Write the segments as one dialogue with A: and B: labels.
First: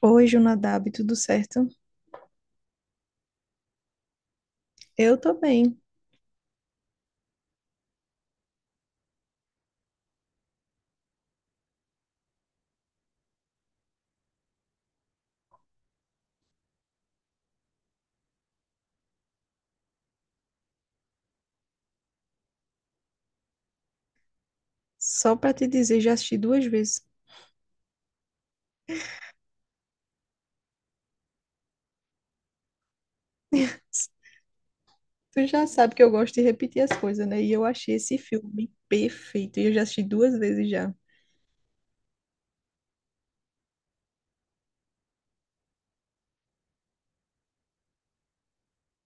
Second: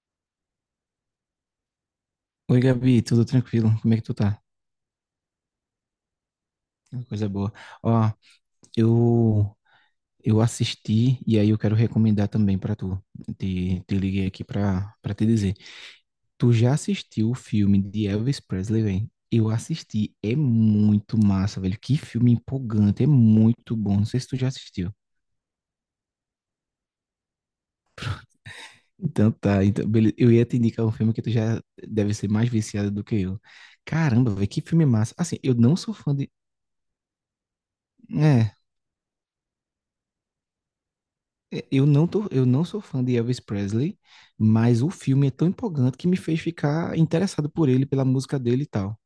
A: Oi, Jonadab, tudo certo?
B: Oi, Gabi, tudo tranquilo? Como é que tu tá?
A: Eu tô bem.
B: Coisa boa. Ó, eu eu assisti e aí eu quero recomendar também pra tu. Te liguei aqui pra para te dizer. Tu já assistiu o filme de Elvis Presley, velho? Eu assisti, é muito massa, velho. Que filme empolgante, é muito bom. Não sei se tu já assistiu.
A: Só pra te dizer, já assisti duas vezes.
B: Então tá, então, beleza. Eu ia te indicar um filme que tu já deve ser mais viciado do que eu. Caramba, velho, que filme massa. Assim,
A: Tu
B: eu
A: já
B: não sou
A: sabe que eu
B: fã de.
A: gosto de repetir as coisas, né? E eu achei esse
B: É,
A: filme perfeito. E eu já assisti duas vezes já.
B: é, eu não tô, eu não sou fã de Elvis Presley, mas o filme é tão empolgante que me fez ficar interessado por ele, pela música dele e tal.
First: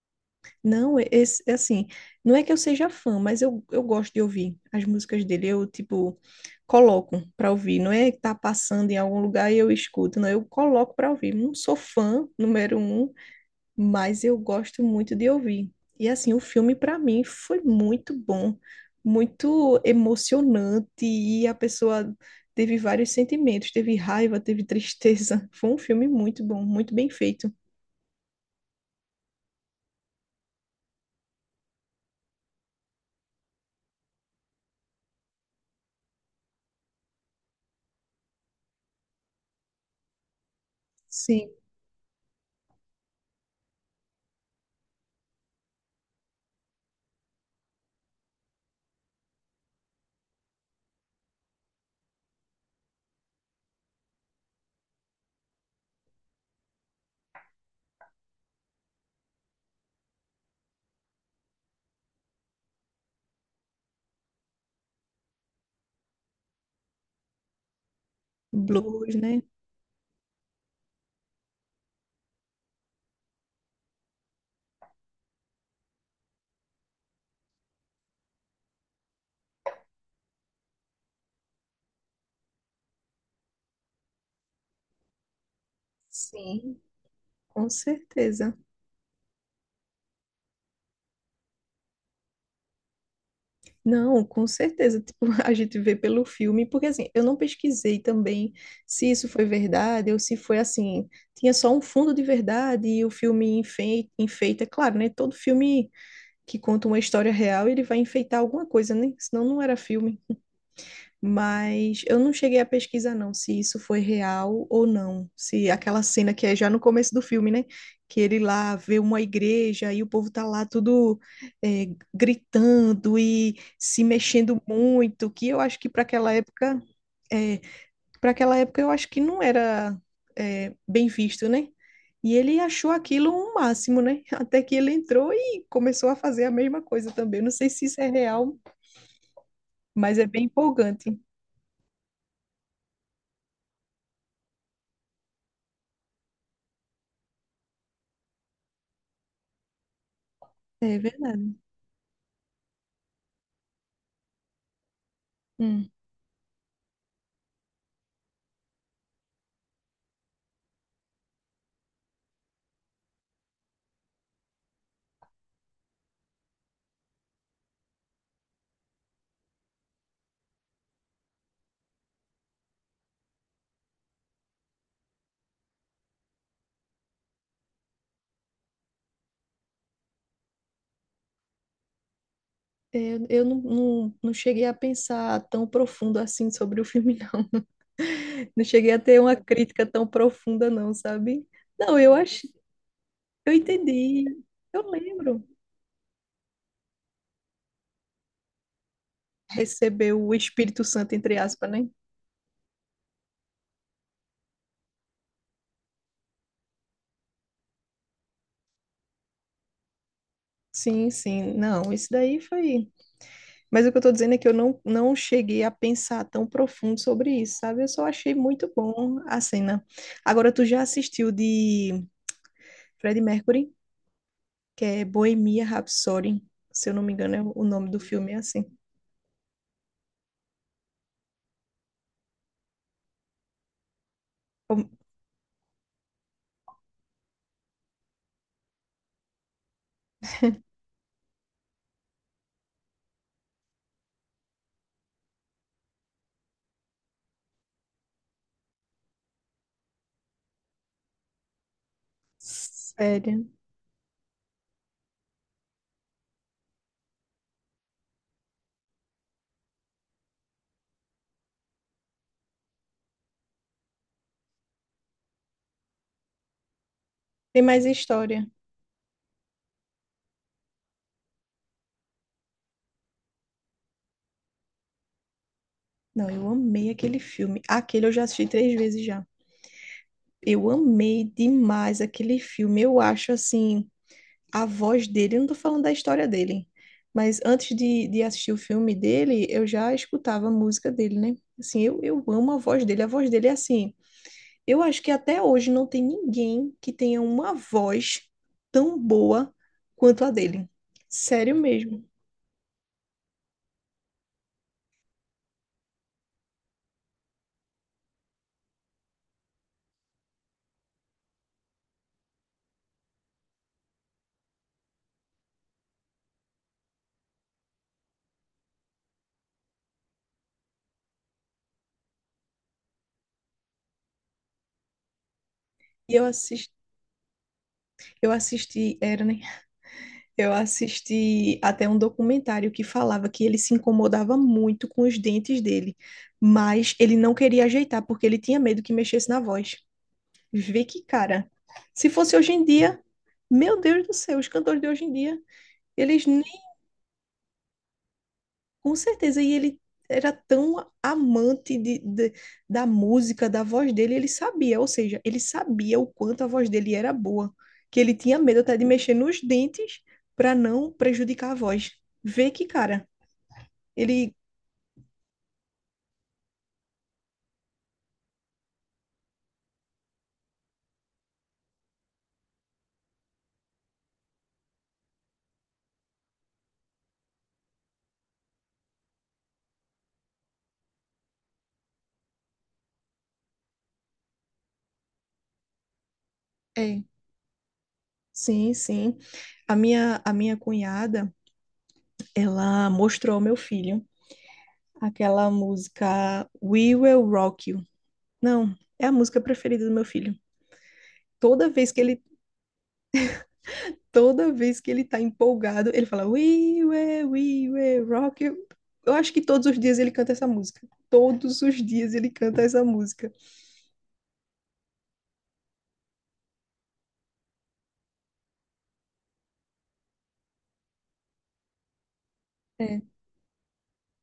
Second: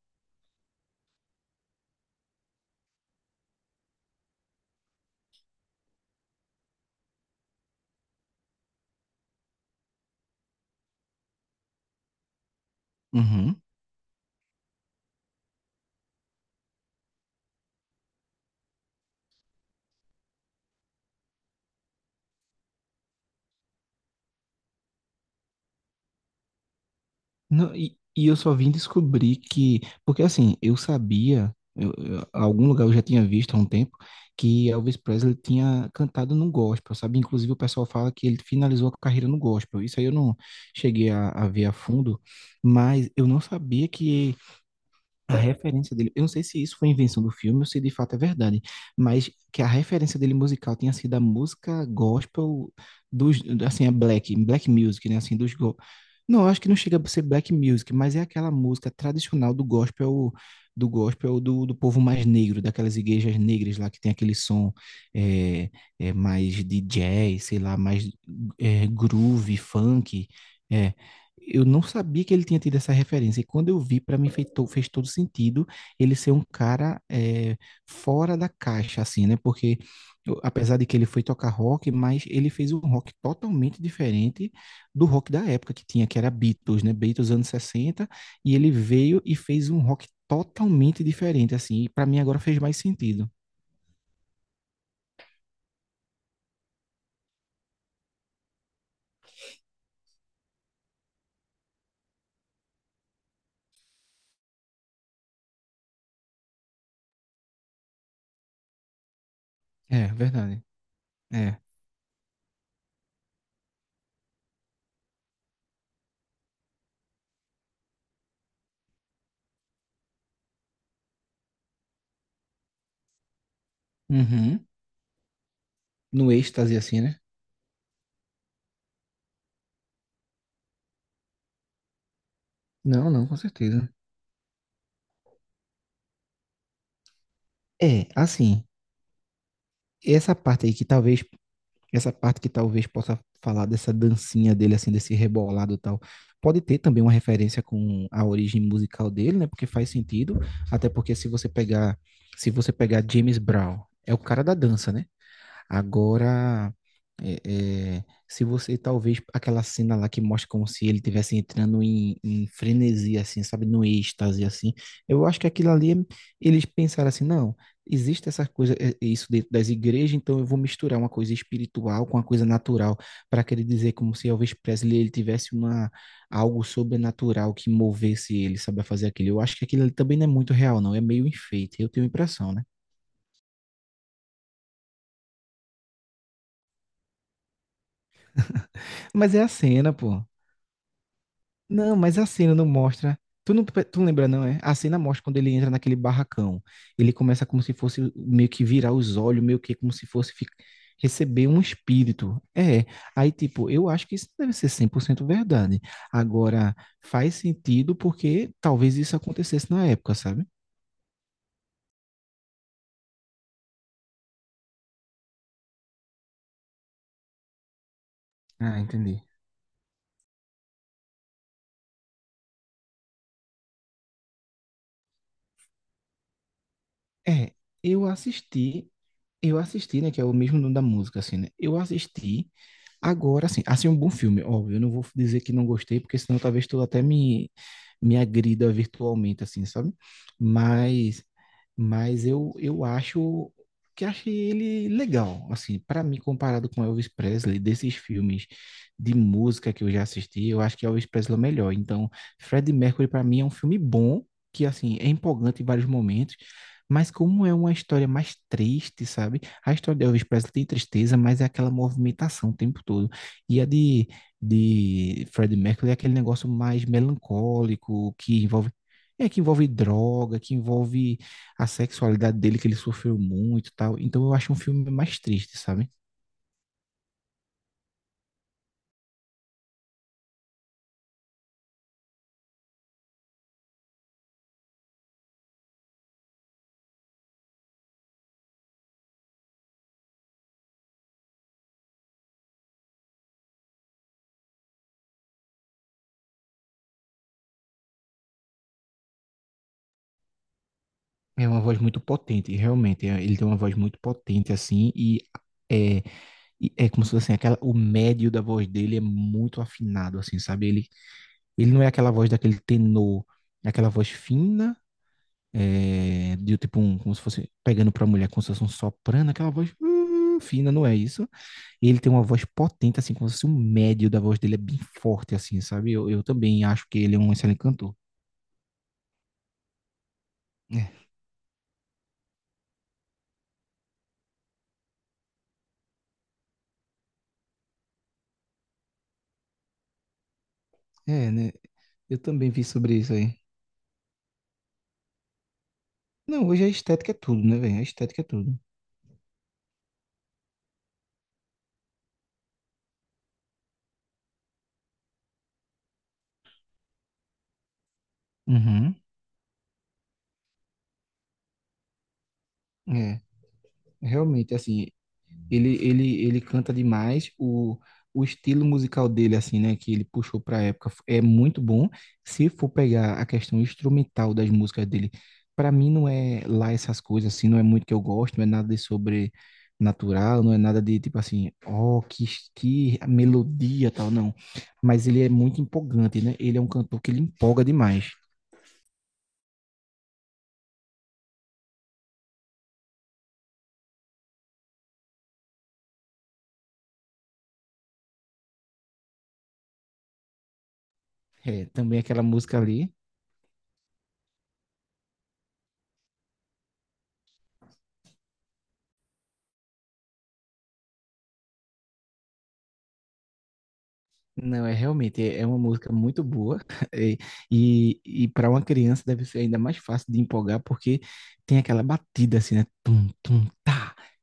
A: Não, esse, é assim, não é que eu seja fã, mas eu gosto de ouvir as músicas dele. Eu, tipo, coloco pra ouvir. Não é que tá passando em algum lugar e eu escuto, não. Eu coloco pra ouvir. Não sou fã, número um.
B: Uhum.
A: Mas eu gosto muito de ouvir. E assim, o filme para mim foi muito bom, muito emocionante e a pessoa teve vários sentimentos, teve raiva, teve tristeza. Foi um filme muito bom, muito bem feito.
B: Não, e, eu só vim descobrir que, porque assim, eu sabia, algum lugar eu já tinha visto há um tempo, que Elvis Presley tinha cantado no gospel, sabe? Inclusive o pessoal fala que ele finalizou a carreira no gospel. Isso aí eu não cheguei a
A: Sim.
B: ver a fundo, mas eu não sabia que a referência dele, eu não sei se isso foi invenção do filme ou se de fato é verdade, mas que a referência dele musical tinha sido a música gospel dos, assim, a black, black music, né, assim, Não, eu acho que não chega a ser black music, mas é aquela música tradicional do gospel, do gospel do povo mais negro, daquelas igrejas negras lá que tem aquele som, é, mais de jazz, sei lá, mais
A: Blues, né?
B: groove, funk. é, eu não sabia que ele tinha tido essa referência. E quando eu vi, para mim fez todo sentido ele ser um cara fora da caixa, assim, né? Porque apesar de que ele foi tocar rock, mas ele fez um rock totalmente diferente do rock da época que tinha, que era
A: Sim.
B: Beatles, né? Beatles anos
A: Com
B: sessenta E
A: certeza.
B: ele veio e fez um rock totalmente diferente, assim. E para mim agora fez mais sentido.
A: Não, com certeza. Tipo, a gente vê pelo filme, porque assim, eu não pesquisei também se isso foi verdade ou se foi assim, tinha só um fundo de verdade e o filme enfeita, claro, né? Todo filme que conta uma história real, ele vai enfeitar alguma coisa, né? Senão não era
B: É,
A: filme.
B: verdade. É.
A: Mas eu não cheguei a pesquisar, não, se isso foi real ou não. Se aquela cena que é já no começo do filme, né? Que ele lá vê uma igreja e o povo tá lá tudo é, gritando e se mexendo
B: Uhum.
A: muito, que eu acho que para aquela
B: No êxtase,
A: época,
B: assim, né?
A: é, para aquela época eu acho que não era bem visto, né? E ele achou
B: Não, não,
A: aquilo
B: com
A: um
B: certeza.
A: máximo, né? Até que ele entrou e começou a fazer a mesma coisa também. Eu não sei se isso
B: É,
A: é real,
B: assim,
A: mas é
B: essa
A: bem
B: parte aí que
A: empolgante.
B: talvez essa parte que talvez possa falar dessa dancinha dele, assim, desse rebolado e tal, pode ter também uma referência com a origem musical dele, né? Porque faz sentido, até
A: É
B: porque
A: verdade.
B: se você pegar James Brown, é o cara da dança, né?
A: Hum.
B: Agora, é, se você talvez aquela cena lá que mostra como se ele estivesse entrando em frenesi, assim, sabe, no êxtase, assim, eu acho que aquilo ali, eles pensaram assim, não, existe essa coisa, é isso dentro das igrejas, então eu vou misturar uma coisa espiritual com uma coisa natural, para querer dizer como se Elvis Presley ele tivesse uma algo sobrenatural que movesse ele, sabe, a fazer aquilo. Eu acho que aquilo ali também não é muito real, não, é meio enfeite, eu tenho a impressão, né?
A: É, eu não cheguei a pensar tão profundo assim sobre o filme, não. Não cheguei a ter uma
B: Mas é a
A: crítica
B: cena,
A: tão
B: pô.
A: profunda, não, sabe?
B: Não,
A: Não, eu
B: mas a
A: acho,
B: cena não mostra.
A: eu
B: Tu não, tu não
A: entendi.
B: lembra, não, é? A
A: Eu
B: cena mostra quando
A: lembro.
B: ele entra naquele barracão. Ele começa como se fosse meio que virar os olhos, meio que como se
A: Recebeu o
B: fosse
A: Espírito Santo, entre
B: receber um
A: aspas, né?
B: espírito. É. Aí, tipo, eu acho que isso deve ser 100% verdade. Agora, faz sentido porque talvez isso acontecesse na época, sabe?
A: Sim, sim. Não, isso daí foi. Mas o que eu tô dizendo é que eu não cheguei a pensar tão profundo sobre isso, sabe? Eu só achei muito
B: Ah,
A: bom
B: entendi.
A: a cena. Agora, tu já assistiu de Freddie Mercury? Que é Bohemia Rhapsody. Se eu não me engano, é
B: É,
A: o nome do
B: eu
A: filme é assim.
B: assisti, eu assisti, né, que é o mesmo nome da música, assim, né? Eu assisti. Agora, assim, um bom filme, óbvio. Eu
A: Como-
B: não vou dizer que não gostei, porque senão talvez tu até me agrida virtualmente, assim, sabe? Mas, mas eu acho que achei ele legal, assim, para mim, comparado com Elvis Presley. Desses filmes de música que eu já assisti, eu acho que Elvis Presley é o melhor. Então, Freddie Mercury, para mim,
A: Sério.
B: é um filme bom, que, assim, é empolgante em vários momentos, mas como é uma história mais triste, sabe? A história de Elvis Presley tem tristeza, mas é aquela movimentação o tempo todo. E a de Freddie Mercury é aquele negócio mais
A: Tem mais
B: melancólico, que
A: história.
B: envolve, é, que envolve droga, que envolve a sexualidade dele, que ele sofreu muito e tal. Então eu acho um filme mais triste, sabe?
A: Não, eu amei aquele filme. Aquele eu já assisti três vezes já. Eu amei demais aquele filme. Eu acho assim, a voz dele, eu não tô falando da história dele, mas antes de assistir o filme dele, eu já escutava a música dele, né? Assim, eu amo a voz dele. A voz dele é assim, eu acho que até hoje não tem ninguém que tenha uma voz tão boa quanto a dele.
B: É
A: Sério
B: uma voz muito
A: mesmo.
B: potente, realmente. Ele tem uma voz muito potente, assim, e é, e é como se fosse assim, aquela, o médio da voz dele é muito afinado, assim, sabe? Ele não é aquela voz daquele tenor, é aquela voz fina, de tipo um, como se fosse pegando pra mulher, como se fosse um soprano, aquela voz fina, não é isso? Ele tem uma voz potente, assim, como se fosse um médio da voz dele, é bem forte, assim, sabe? Eu,
A: E
B: eu
A: eu
B: também
A: assisti,
B: acho que ele é um excelente cantor.
A: era, né? Eu
B: É,
A: assisti até um documentário que falava que ele se incomodava muito com os dentes dele, mas ele não queria ajeitar porque ele tinha medo que mexesse na voz. Vê que
B: é,
A: cara.
B: né?
A: Se
B: Eu
A: fosse
B: também
A: hoje em
B: vi sobre
A: dia,
B: isso aí.
A: meu Deus do céu, os cantores de hoje em dia, eles.
B: Não, hoje a estética é tudo, né, velho? A estética é tudo.
A: Com certeza, e ele era tão amante de, da música, da voz dele, ele sabia, ou seja, ele sabia o quanto a voz dele era boa, que ele tinha medo até de
B: Uhum.
A: mexer nos dentes para não prejudicar a voz. Vê que, cara,
B: É,
A: ele.
B: realmente, assim, ele canta demais. O estilo musical dele, assim, né, que ele puxou para a época, é muito bom. Se for pegar a questão instrumental das músicas dele, para mim não é lá essas coisas, assim, não é muito que eu gosto, não é nada de sobrenatural, não é nada de tipo assim, ó, que melodia tal, não. Mas ele é muito empolgante, né? Ele é um cantor
A: É,
B: que ele empolga demais.
A: sim, sim. A minha cunhada, ela mostrou ao meu filho aquela música We Will Rock You. Não, é a música preferida do meu filho.
B: É,
A: Toda vez
B: também
A: que ele
B: aquela música ali.
A: toda vez que ele tá empolgado, ele fala "We were, we were rock. You." Eu acho que todos os dias ele canta essa música. Todos os dias ele canta essa música.
B: Não, é realmente é uma música muito boa e, e para uma criança deve ser ainda mais fácil de empolgar porque tem aquela batida assim, né?
A: É,
B: Tum, tum,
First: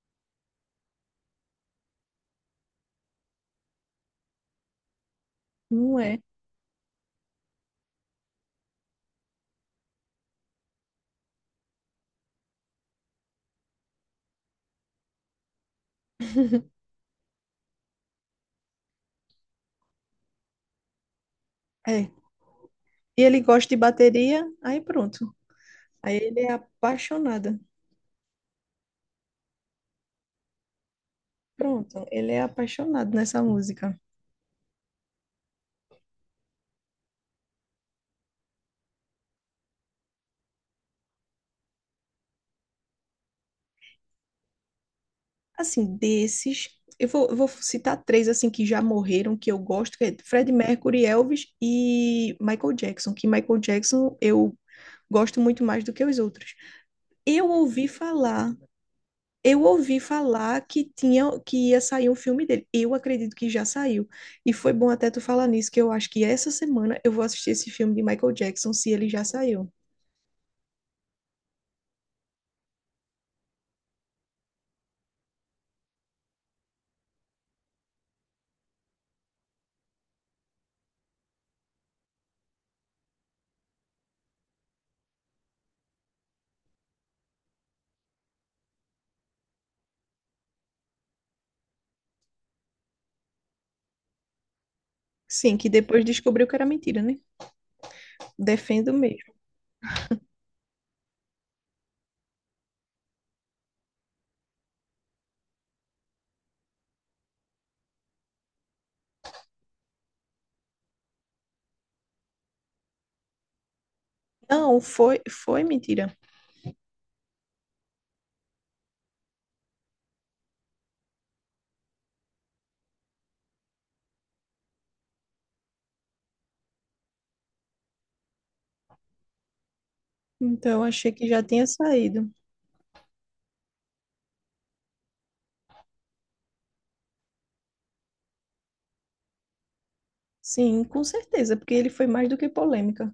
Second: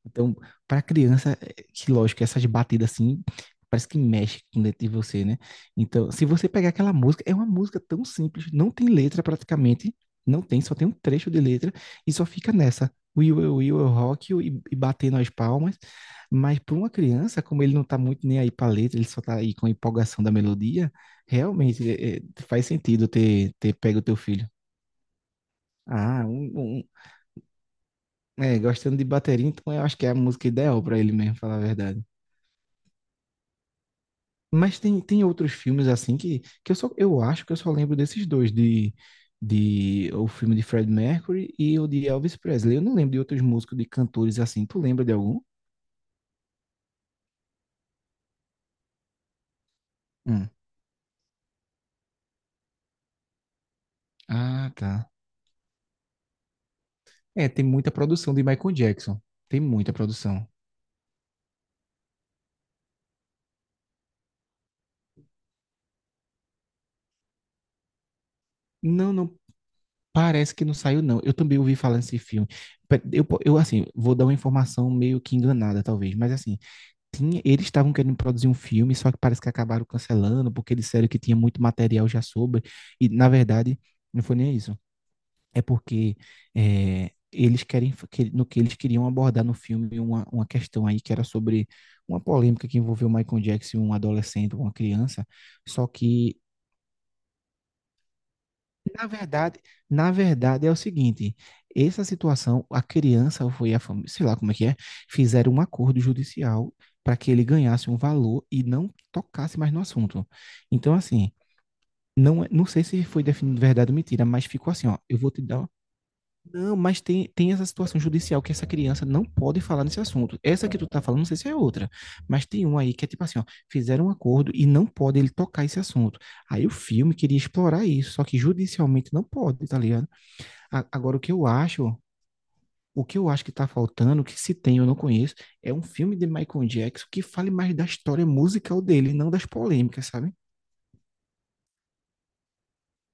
B: então, para criança, é, que lógico, essas batidas assim, parece que mexe com dentro de você, né?
A: não
B: Então,
A: é.
B: se você pegar aquela música, é uma música tão simples, não tem letra praticamente, não tem, só tem um trecho de letra e só fica nessa. Will, will, will, eu rock you, e batendo as palmas. Mas para uma criança, como ele não tá muito nem aí para letra, ele só tá aí com a empolgação da melodia, realmente
A: É.
B: faz sentido
A: E ele
B: ter,
A: gosta
B: ter
A: de
B: pego o teu
A: bateria,
B: filho.
A: aí pronto. Aí
B: Ah,
A: ele é
B: um-
A: apaixonado.
B: gostando de bateria, então eu acho que é a música ideal para ele mesmo, falar a verdade.
A: Pronto, ele é apaixonado nessa música.
B: Mas tem outros filmes assim que eu só, eu acho que eu só lembro desses dois, de, o filme de Fred Mercury e o de Elvis Presley. Eu não lembro de outros músicos, de cantores assim. Tu lembra de algum?
A: Assim, desses, eu vou citar três assim que já morreram, que eu gosto, que é
B: Hum.
A: Freddie Mercury, Elvis e Michael Jackson. Que Michael Jackson eu
B: Ah, tá.
A: gosto muito mais do que os outros. Eu
B: É, tem
A: ouvi
B: muita produção de
A: falar,
B: Michael Jackson. Tem
A: eu
B: muita
A: ouvi
B: produção.
A: falar que tinha, que ia sair um filme dele. Eu acredito que já saiu. E foi bom até tu falar nisso, que eu acho que essa semana eu vou assistir esse filme de Michael Jackson, se ele
B: Não,
A: já
B: não,
A: saiu.
B: parece que não saiu, não. Eu também ouvi falar nesse filme. Eu assim, vou dar uma informação meio que enganada, talvez, mas assim, tinha, eles estavam querendo produzir um filme, só que parece que acabaram cancelando, porque eles disseram que tinha muito material já sobre, e na verdade não foi nem isso. É porque eles querem, que- no que eles queriam abordar no filme uma questão aí que era sobre uma polêmica que envolveu o Michael Jackson, um adolescente, uma criança,
A: Sim, que
B: só
A: depois
B: que
A: descobriu que era mentira, né? Defendo
B: na
A: mesmo.
B: verdade, na verdade é o seguinte, essa situação, a criança ou foi a família, sei lá como é que é, fizeram um acordo judicial para que ele ganhasse um valor e não tocasse mais no assunto. Então, assim, não, não sei se foi definido verdade ou mentira, mas ficou
A: Não,
B: assim, ó, eu
A: foi,
B: vou te
A: foi
B: dar,
A: mentira.
B: não, mas tem essa situação judicial que essa criança não pode falar nesse assunto. Essa que tu tá falando, não sei se é outra, mas tem uma aí que é tipo assim, ó, fizeram um acordo e não pode ele tocar esse assunto. Aí o filme queria explorar isso, só que judicialmente não pode, tá ligado?
A: Então, eu achei
B: Agora o
A: que
B: que
A: já
B: eu
A: tinha
B: acho,
A: saído.
B: o que eu acho que tá faltando, que se tem eu não conheço, é um filme de Michael Jackson que fale mais da história musical dele, não das polêmicas, sabe?
A: Sim, com certeza, porque ele foi mais do que polêmica.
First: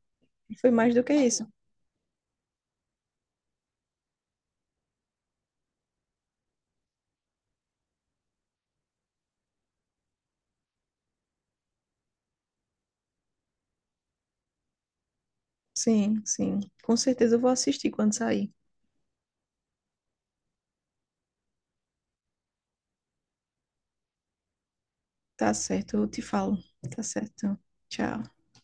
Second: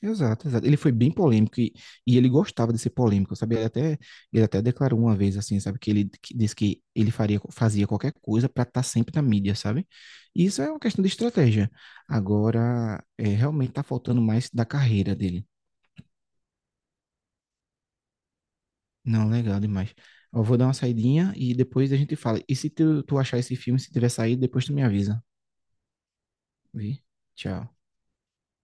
B: Exato, exato.
A: Foi
B: Ele foi
A: mais do
B: bem
A: que isso.
B: polêmico e ele gostava de ser polêmico, sabe? Ele até declarou uma vez, assim, sabe? Que ele que disse que ele faria, fazia qualquer coisa para estar sempre na mídia, sabe? E isso é uma questão de estratégia. Agora, realmente tá faltando mais da carreira dele.
A: Sim, sim. Com certeza eu vou assistir quando sair.
B: Não, legal demais. Eu vou dar uma saidinha e depois a gente fala. E se tu achar esse filme, se tiver saído, depois tu me avisa.
A: Tá certo, eu te falo. Tá
B: Vi?
A: certo.
B: Tchau.
A: Tchau.